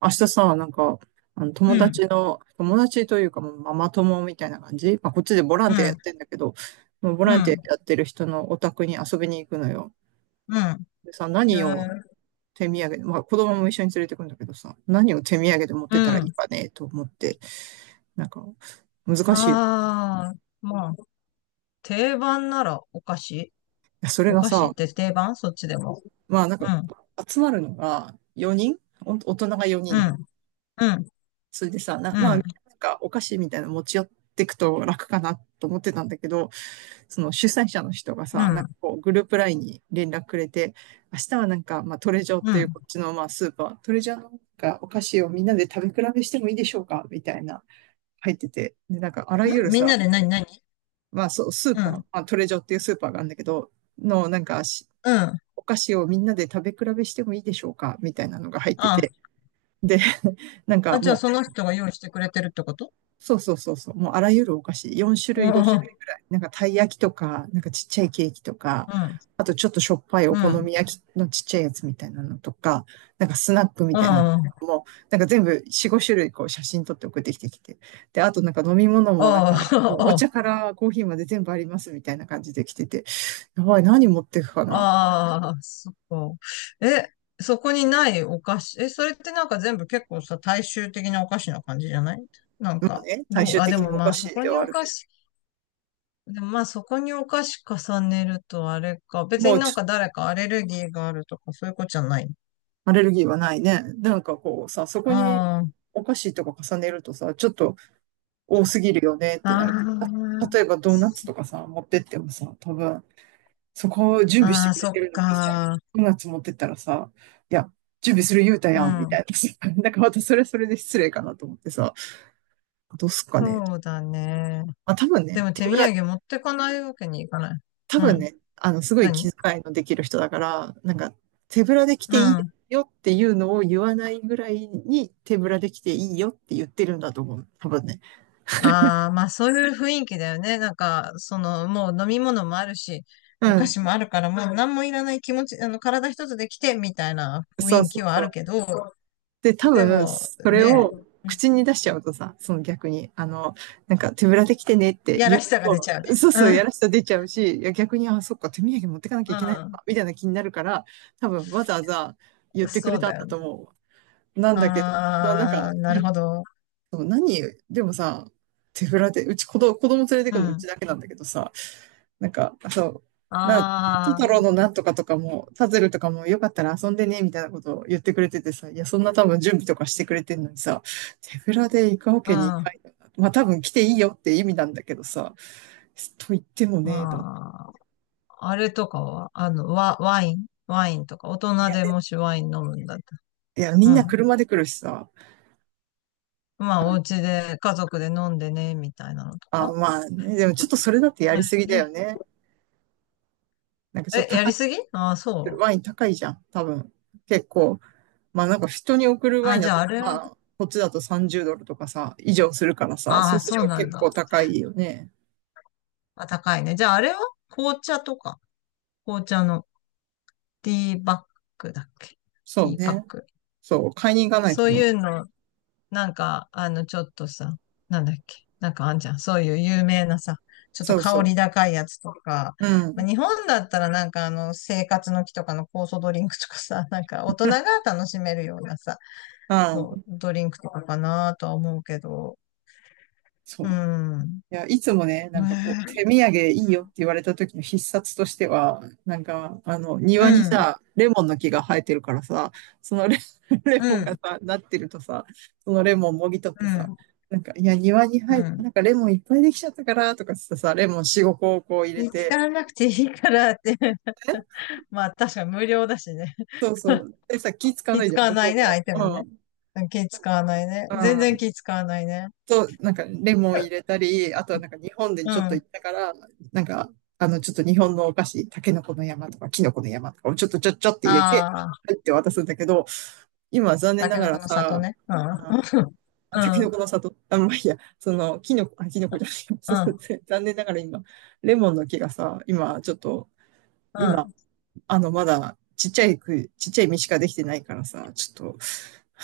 明日さ、なんか、あの友うん、達の、友達というか、もうママ友みたいな感じ。まあ、こっちでボランうティアやっん、てんだけど、もうボうランティん、アやってる人のお宅に遊びに行くのよ。うん、でさ、え何をー、手土産で、まあ、子供も一緒に連れてくんだけどさ、何を手土産で持っうてたらいいん。かね、と思って、なんか、難しいよ。いああ、まあ、定番ならお菓子。やそれおが菓子さ、って定番そっちでも。まあ、なんか、うん、集まるのが4人、お大人が4う人。ん、うん、それでさ、うまあ、なんん、か、お菓子みたいなの持ち寄ってくと楽かなと思ってたんだけど、その主催者の人がうさ、なんん、かこうグループラインに連絡くれて、明日はなんか、まあ、トレジョっうん。ていうこっちのまあスーパー、トレジョのなんかお菓子をみんなで食べ比べしてもいいでしょうかみたいな入ってて、で、なんかあらゆるみんさ、なで何、何？まあそう、スーうん、パうー、まん。あ、トレジョっていうスーパーがあるんだけど、のなんかあお菓子をみんなで食べ比べしてもいいでしょうかみたいなのが入ってあ、て、で、なんかじゃあもそうの人が用意してくれてるってこと？そうそうそうそう。もうあらゆるお菓子、4種うん、類、5種う類ぐらい。なんかたい焼きとか、なんかちっちゃいケーキとか、ん、あとちょっとしょっぱいうお好ん。みあ焼きのちっちゃいやつみたいなのとか、なんかスナックみたいなあ、のも、なんか全部4、5種類こう写真撮って送ってきて。で、あとなんか飲み物もなんああ、か、もうおああ、茶からコーヒーまで全部ありますみたいな感じで来てて、やばい、何持ってくかなと。ああ、そこ。え、そこにないお菓子。え、それってなんか全部結構さ、大衆的なお菓子な感じじゃない？なんまあか、ね、最どう、終あ、で的にもおま菓あそ子こでにはあおるけ菓子、でもまあそこにお菓子重ねるとあれか。ど、別もにうなちんょっとか誰かアレルギーがあるとかそういうことじゃない？アレルギーはないね。なんかこうさ、そこにあお菓子とか重ねるとさ、ちょっと多すぎるよねっあ、てあなる。例あ、えばドーナツとかさ、持ってってもさ、多分、そこを準備しあてあ、くれそってるのにさ、か。ドーナツ持ってったらさ、いや、準備する言うたうやん、みたん。いなさ。なんかまたそれはそれで失礼かなと思ってさ、どうすっかね。そうだね。まあ多分でね、も手手ぶ土ら、産持ってかないわけにいかない。多う分ん。ね、あの、すごい気何？遣いのできる人だから、なんか、手ぶらで来うていいん。よっていうのを言わないぐらいに手ぶらで来ていいよって言ってるんだと思う。多分ね。ああ、まあそういう雰囲気だよね。なんか、その、もう飲み物もあるし、うお菓ん。子もあるから、もう何もいらない気持ち、あの、体一つで来て、みたいなそう雰囲そ気うはあそるう。けど、で、多で分、も、それね、を口に出しちゃうとさ、その逆に、あの、なんか手ぶらで来てねってや言らうしさが出ちと、ゃうね。そうそうう、やん、らしさ出ちゃうし、いや逆に、あ、そっか、手土産持ってかなきゃいけないのうか、みたいな気になるから、多分わざわざ言っん、てくれそうたんだだよとね。思う。なんだけど、もうなんか、ああ、いなや、るほど。何、でもさ、手ぶらで、うち子供連れてうくのうちん。だけなんだけどさ、なんか、そう、トトあロのなんとかとかも、パズルとかもよかったら遊んでね、みたいなことを言ってくれててさ、いや、そんな多分準備とかしてくれてんのにさ、手ぶらで行くわけにいかなあ、いよな。まあ多分来ていいよって意味なんだけどさ、と言ってもうん。ね、と。まあ、あれとかは、あの、ワインとか、大人でもしワイン飲むんだっいや、みたんなら。車で来るしさ。まあ、お家で家族で飲んでね、みたいなのとあ、かまあね、でもちょっとそれだってやり前すぎだよに。ね。なんかちょっえ、とや高りすい、ぎ？ああ、そう。ワイン高いじゃん、多分。結構。まあなんか人に送るワあ、インじだゃあと、あれは、まあこっちだと30ドルとかさ、以上するからさ、あそうあ、するそうとなん結構だ。高いよね。あ、高いね。じゃああれは紅茶とか、紅茶のティーバッグだっけ？テそィうーパッね。ク。そう、買いに行かないそとうね。いうの、なんか、あの、ちょっとさ、なんだっけ、なんかあんじゃん。そういう有名なさ、ちょっとそうそ香う。り高いやつとか。うまん。あ、日本だったらなんかあの、生活の木とかの酵素ドリンクとかさ、なんか大人が楽しめるようなさ、あそあ、う、ドリンクとかかなとは思うけど、そうう。ん。いや、いつもね、なんかこう、手ね土産いいよって言われた時の必殺としては、なんか、あの、え、庭にうん、さ、レモンの木が生えてるからさ、そのレうモンがん、さ、なってるとさ、そのレモンもぎ取っうてさ、ん、なんか、いや、庭にう生え、ん。なんかレモンいっぱいできちゃったから、とかつってさ、レモン4、5個をこう入れ気て、使わなくていいからって。え まあ確かに無料だしね。そうそう。でさ、気使わな気いじゃ使ん、わ向ないね、こ相手うもも。うね。ん。うん、気使わないね。う全然ん気使わないね。なんかレモン入れたり、あとはなんか日本でうん。ちょっとあ行ったから、なんか、あの、ちょっと日本のお菓子、タケノコの山とかキノコの山とかをちょっとちょっちょって入れて、あ、入って渡すんだけど、今は残念タなケがノコらの里さ、ね。うん。あ、タケうノん。コの里、あ、まあ、いいや、その、キノコ、あ、キノコじゃない、うそうそん。う残念ながら今、レモンの木がさ、今ちょっと、う今、ん。あの、まだちっちゃい実しかできてないからさ、ちょっと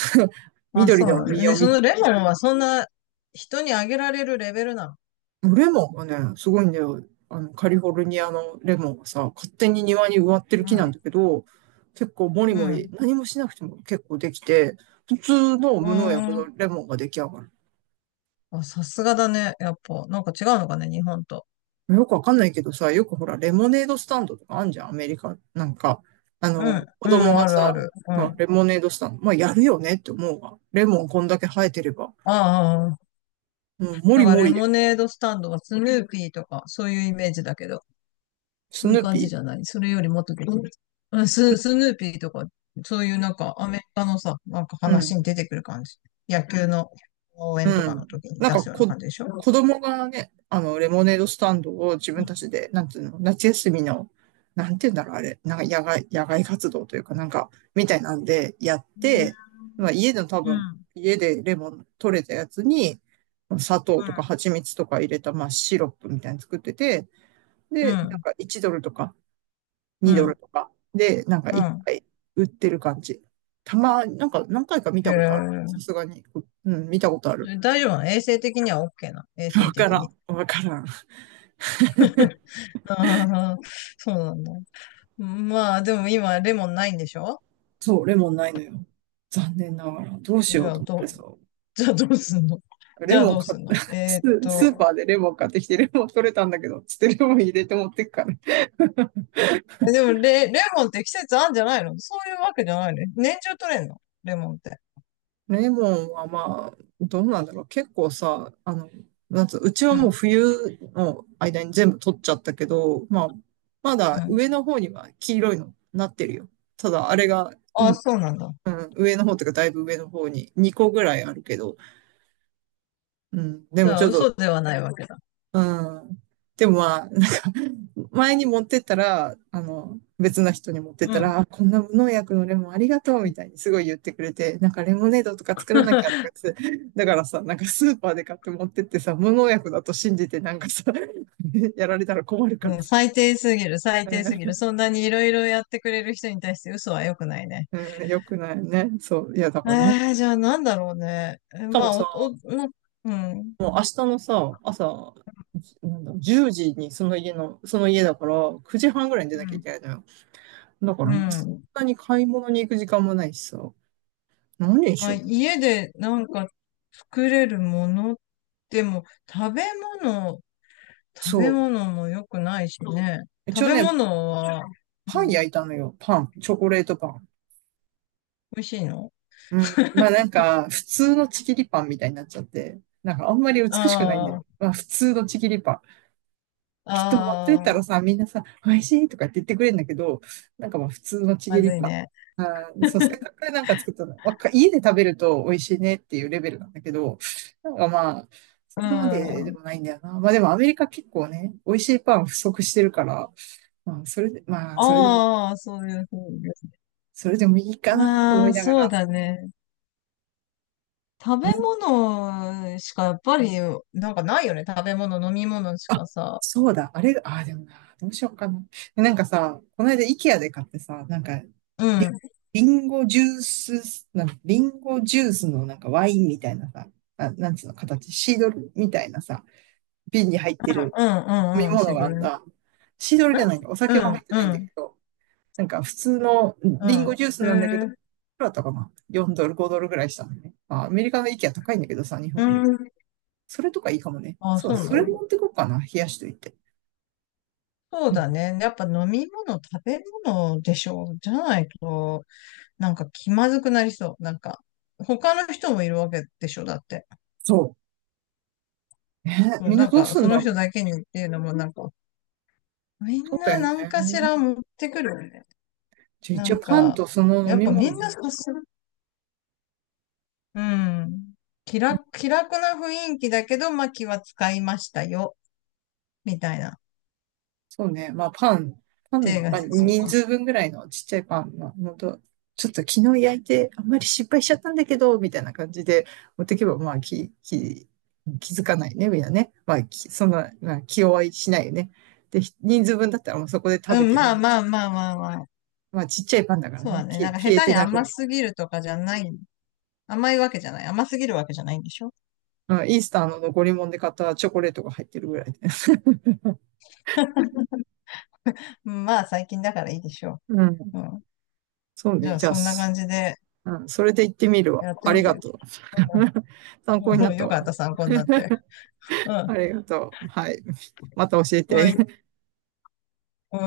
まあ、緑そうなのんだ。実ね、をそ見、のレモンはそんな人にあげられるレベルなの？レモンがね、すごいんだよ。あの、カリフォルニアのレモンがさ、勝手に庭に植わってるう木ん。なんだけど、結構もりうもり、ん。何もしなくても結構できて、普通のうー無農薬のん。レモンが出来上がる。あ、さすがだね。やっぱ、なんか違うのかね、日本と。よくわかんないけどさ、よくほら、レモネードスタンドとかあんじゃん、アメリカ。なんか、あうん、の、子う供ん、があるあさ、る。うん。まああ、レモネードスタンド、まあ、やるよねって思うわ。レモンこんだけ生えてれば。あ、ああ。うん、もだりかもらレりで、モネードスタンドはスヌーピーとか、そういうイメージだけど、スそういうヌー感ピじー。じゃない？それよりもっと別に。うん、スヌーピーとか、そういうなんかアメリカのさ、なんかうん。話に出てくる感じ。野球の応援とうかのん。時になん出か、すような感じでしょ？子供がね、あの、レモネードスタンドを自う分たん。ちで、なんていうの、夏休みの、なんていうんだろう、あれ、なんか野外活動というか、なんか、みたいなんでやっうん。て、まあ、家での多う分、ん。家でレモン取れたやつに、まあ砂糖うとかん。蜂蜜とか入れた、まあ、シロップみたいに作ってて、うで、なんん。か1ドルとかう2ドルん。とかで、なんかう1ん。杯売ってる感じ。なんか何回か見へたことある。え。さすがに、うん、見たことある。大丈夫なの、衛生的には？ OK なの、衛生わか的らに？ん。わからん。ああ、そうなんだ。まあ、でも今、レモンないんでしょ？そう、レモンないのよ。残念ながら。どうしじようゃとあ、思っどてう、さ。じゃあどうすんの？ じレゃあモンどう買っ すんて、の？えスーっスーパと、ーでレモン買ってきて、レモン取れたんだけど、つってレモン入れて持ってくから。え、でも、レモンって季節あんじゃないの？そういうわけじゃないの？年中取れんの、レモンって。レモンはまあ、どうなんだろう。結構さ、あの、なんつう、うちはうもうん、冬の間に全部取っちゃったけど、まあ、まうだん。上の方には黄色いのなってるよ。ただ、あれが、うああ、ん、そうなんだ。うん、上の方というかだいぶ上の方に2個ぐらいあるけど、うん、でじもゃちあ、ょっと嘘ではないわけだ。うん。でもまあ、なんか、前に持ってったら、あの、別の人に持ってっうたん。ら、あこんな無農薬のレモンありがとうみたいにすごい言ってくれて、なんかレモネードとか作らなきゃとか って、だからさ、なんかスーパーで買って持ってってさ、無農薬だと信じてなんかさ、やられたら困るからうん、さ、最低すぎる、最低すぎうる。そんなにいろいろやってくれる人に対して嘘は良くないね。んうん、よくないよね。そう、いやだからな。しえー、じゃあなんだろうね。え、かまもあ、さ、お、お、おうん、うん、もう明日のさ、朝、じなんだ、10時にその家だから、9時半ぐらいに出なきゃいけないのよ。だかうらもう、そんん。なに買い物に行く時間もないしさ。何にしまあ、よう。家でなんか作れるもの。でも、食べ物、食べそ物も良くないしね。う。一食応べね、物はパン焼いたのよ。パン。チョコレートパン。美味しいの？うん。まあなんか、普通のちぎりパンみたいになっちゃって。なんかあんまり美しくないんだあよ。あ、まあ普通のちぎりパン。きっと持ってっあたらあ、さ、みんなさ、美味しいとかって言ってくれるんだけど、なんかまあ普通のちぎまりずいパン。ね。あー、そう、せっかくなんか作ったの、家で食べると美味しいねっていうレベルなんだけど、なんかまあ、そうこまででん。もないんだよな。まあでもアメリカ結構ね、美味しいパン不足してるから、まあそれで、まあそれでも、ああ、そういうふうです。それでもいいかなとま思いあ、ながそうら、だね。食べみん物しかやっぱり、なんかないよね。食べ物、飲み物しあ、かさ。そうだ、あれ、あ、でもな、どうしようかな。なんかさ、この間、イケアで買ってさ、なんか、うん、うリ、ん、リンゴジュース、リンゴジュースのなんかワインみたいなさ、あ、なんつうの形、シードルみたいなさ、瓶に入ってるう飲みん、うん、シ物がグあんル。ん、だ。シードルじゃないんだ、おう酒は入ん、ってうないんだん。けど、なんか普通のうリンゴん。ジュースへなんだけど、いえ、くらだったかな？ 4 ドル、5ドルぐらいしたのね。あ、アメリカのイケア高いんだけどさ、日う本より。ん。それとかいいかもね。ああ、そうそだ、うなその。れ持ってこうかな、冷やしといて。そうだね。やっぱ飲み物、食べ物でしょう。じゃないと、なんか気まずくなりそう。なんか、他の人もいるわけでしょ、だって。そう。ね、そうみんななんどうか、すんそだのろ人う。だけにっていうのも、なんか、みそんうだなよ何ね。かしら持ってくるよね。じゃあな一応んパンか、とその飲やっみぱみん物。なそうする。うん。気楽、気楽な雰囲気だけど、まあ気は使いましたよ。みたいな。そうね。まあパン、パ手ン、がまあしそう。人数分ぐらいのちっちゃいパンのと、ちょっと昨日焼いてあんまり失敗しちゃったんだけど、みたいな感じで持ってけば、まあ気づかないね、みんなね。まあ、そんな、まあ、気弱いしないよね。で、人数分だったらもうそこで食うべん、てまあね。まあまあまあまあ。まあちっちゃいパンだからそうね。だね。消なえんか下消え手てにな甘く、すぎるとかじゃない？甘いわけじゃない。甘すぎるわけじゃないんでしょ？うんイースターの残り物で買ったチョコレートが入ってるぐらいで。うん、まあ、最近だからいいでしょうん。う。うん。そうじね。ゃあ、じゃあ、そんな感じでうん、それで行ってみるわ。やってあみりてがよ。とう。うん、うん 参考になっ たよかわ。った、参考になって。うん。ありがとう。はい。また教えおい。て。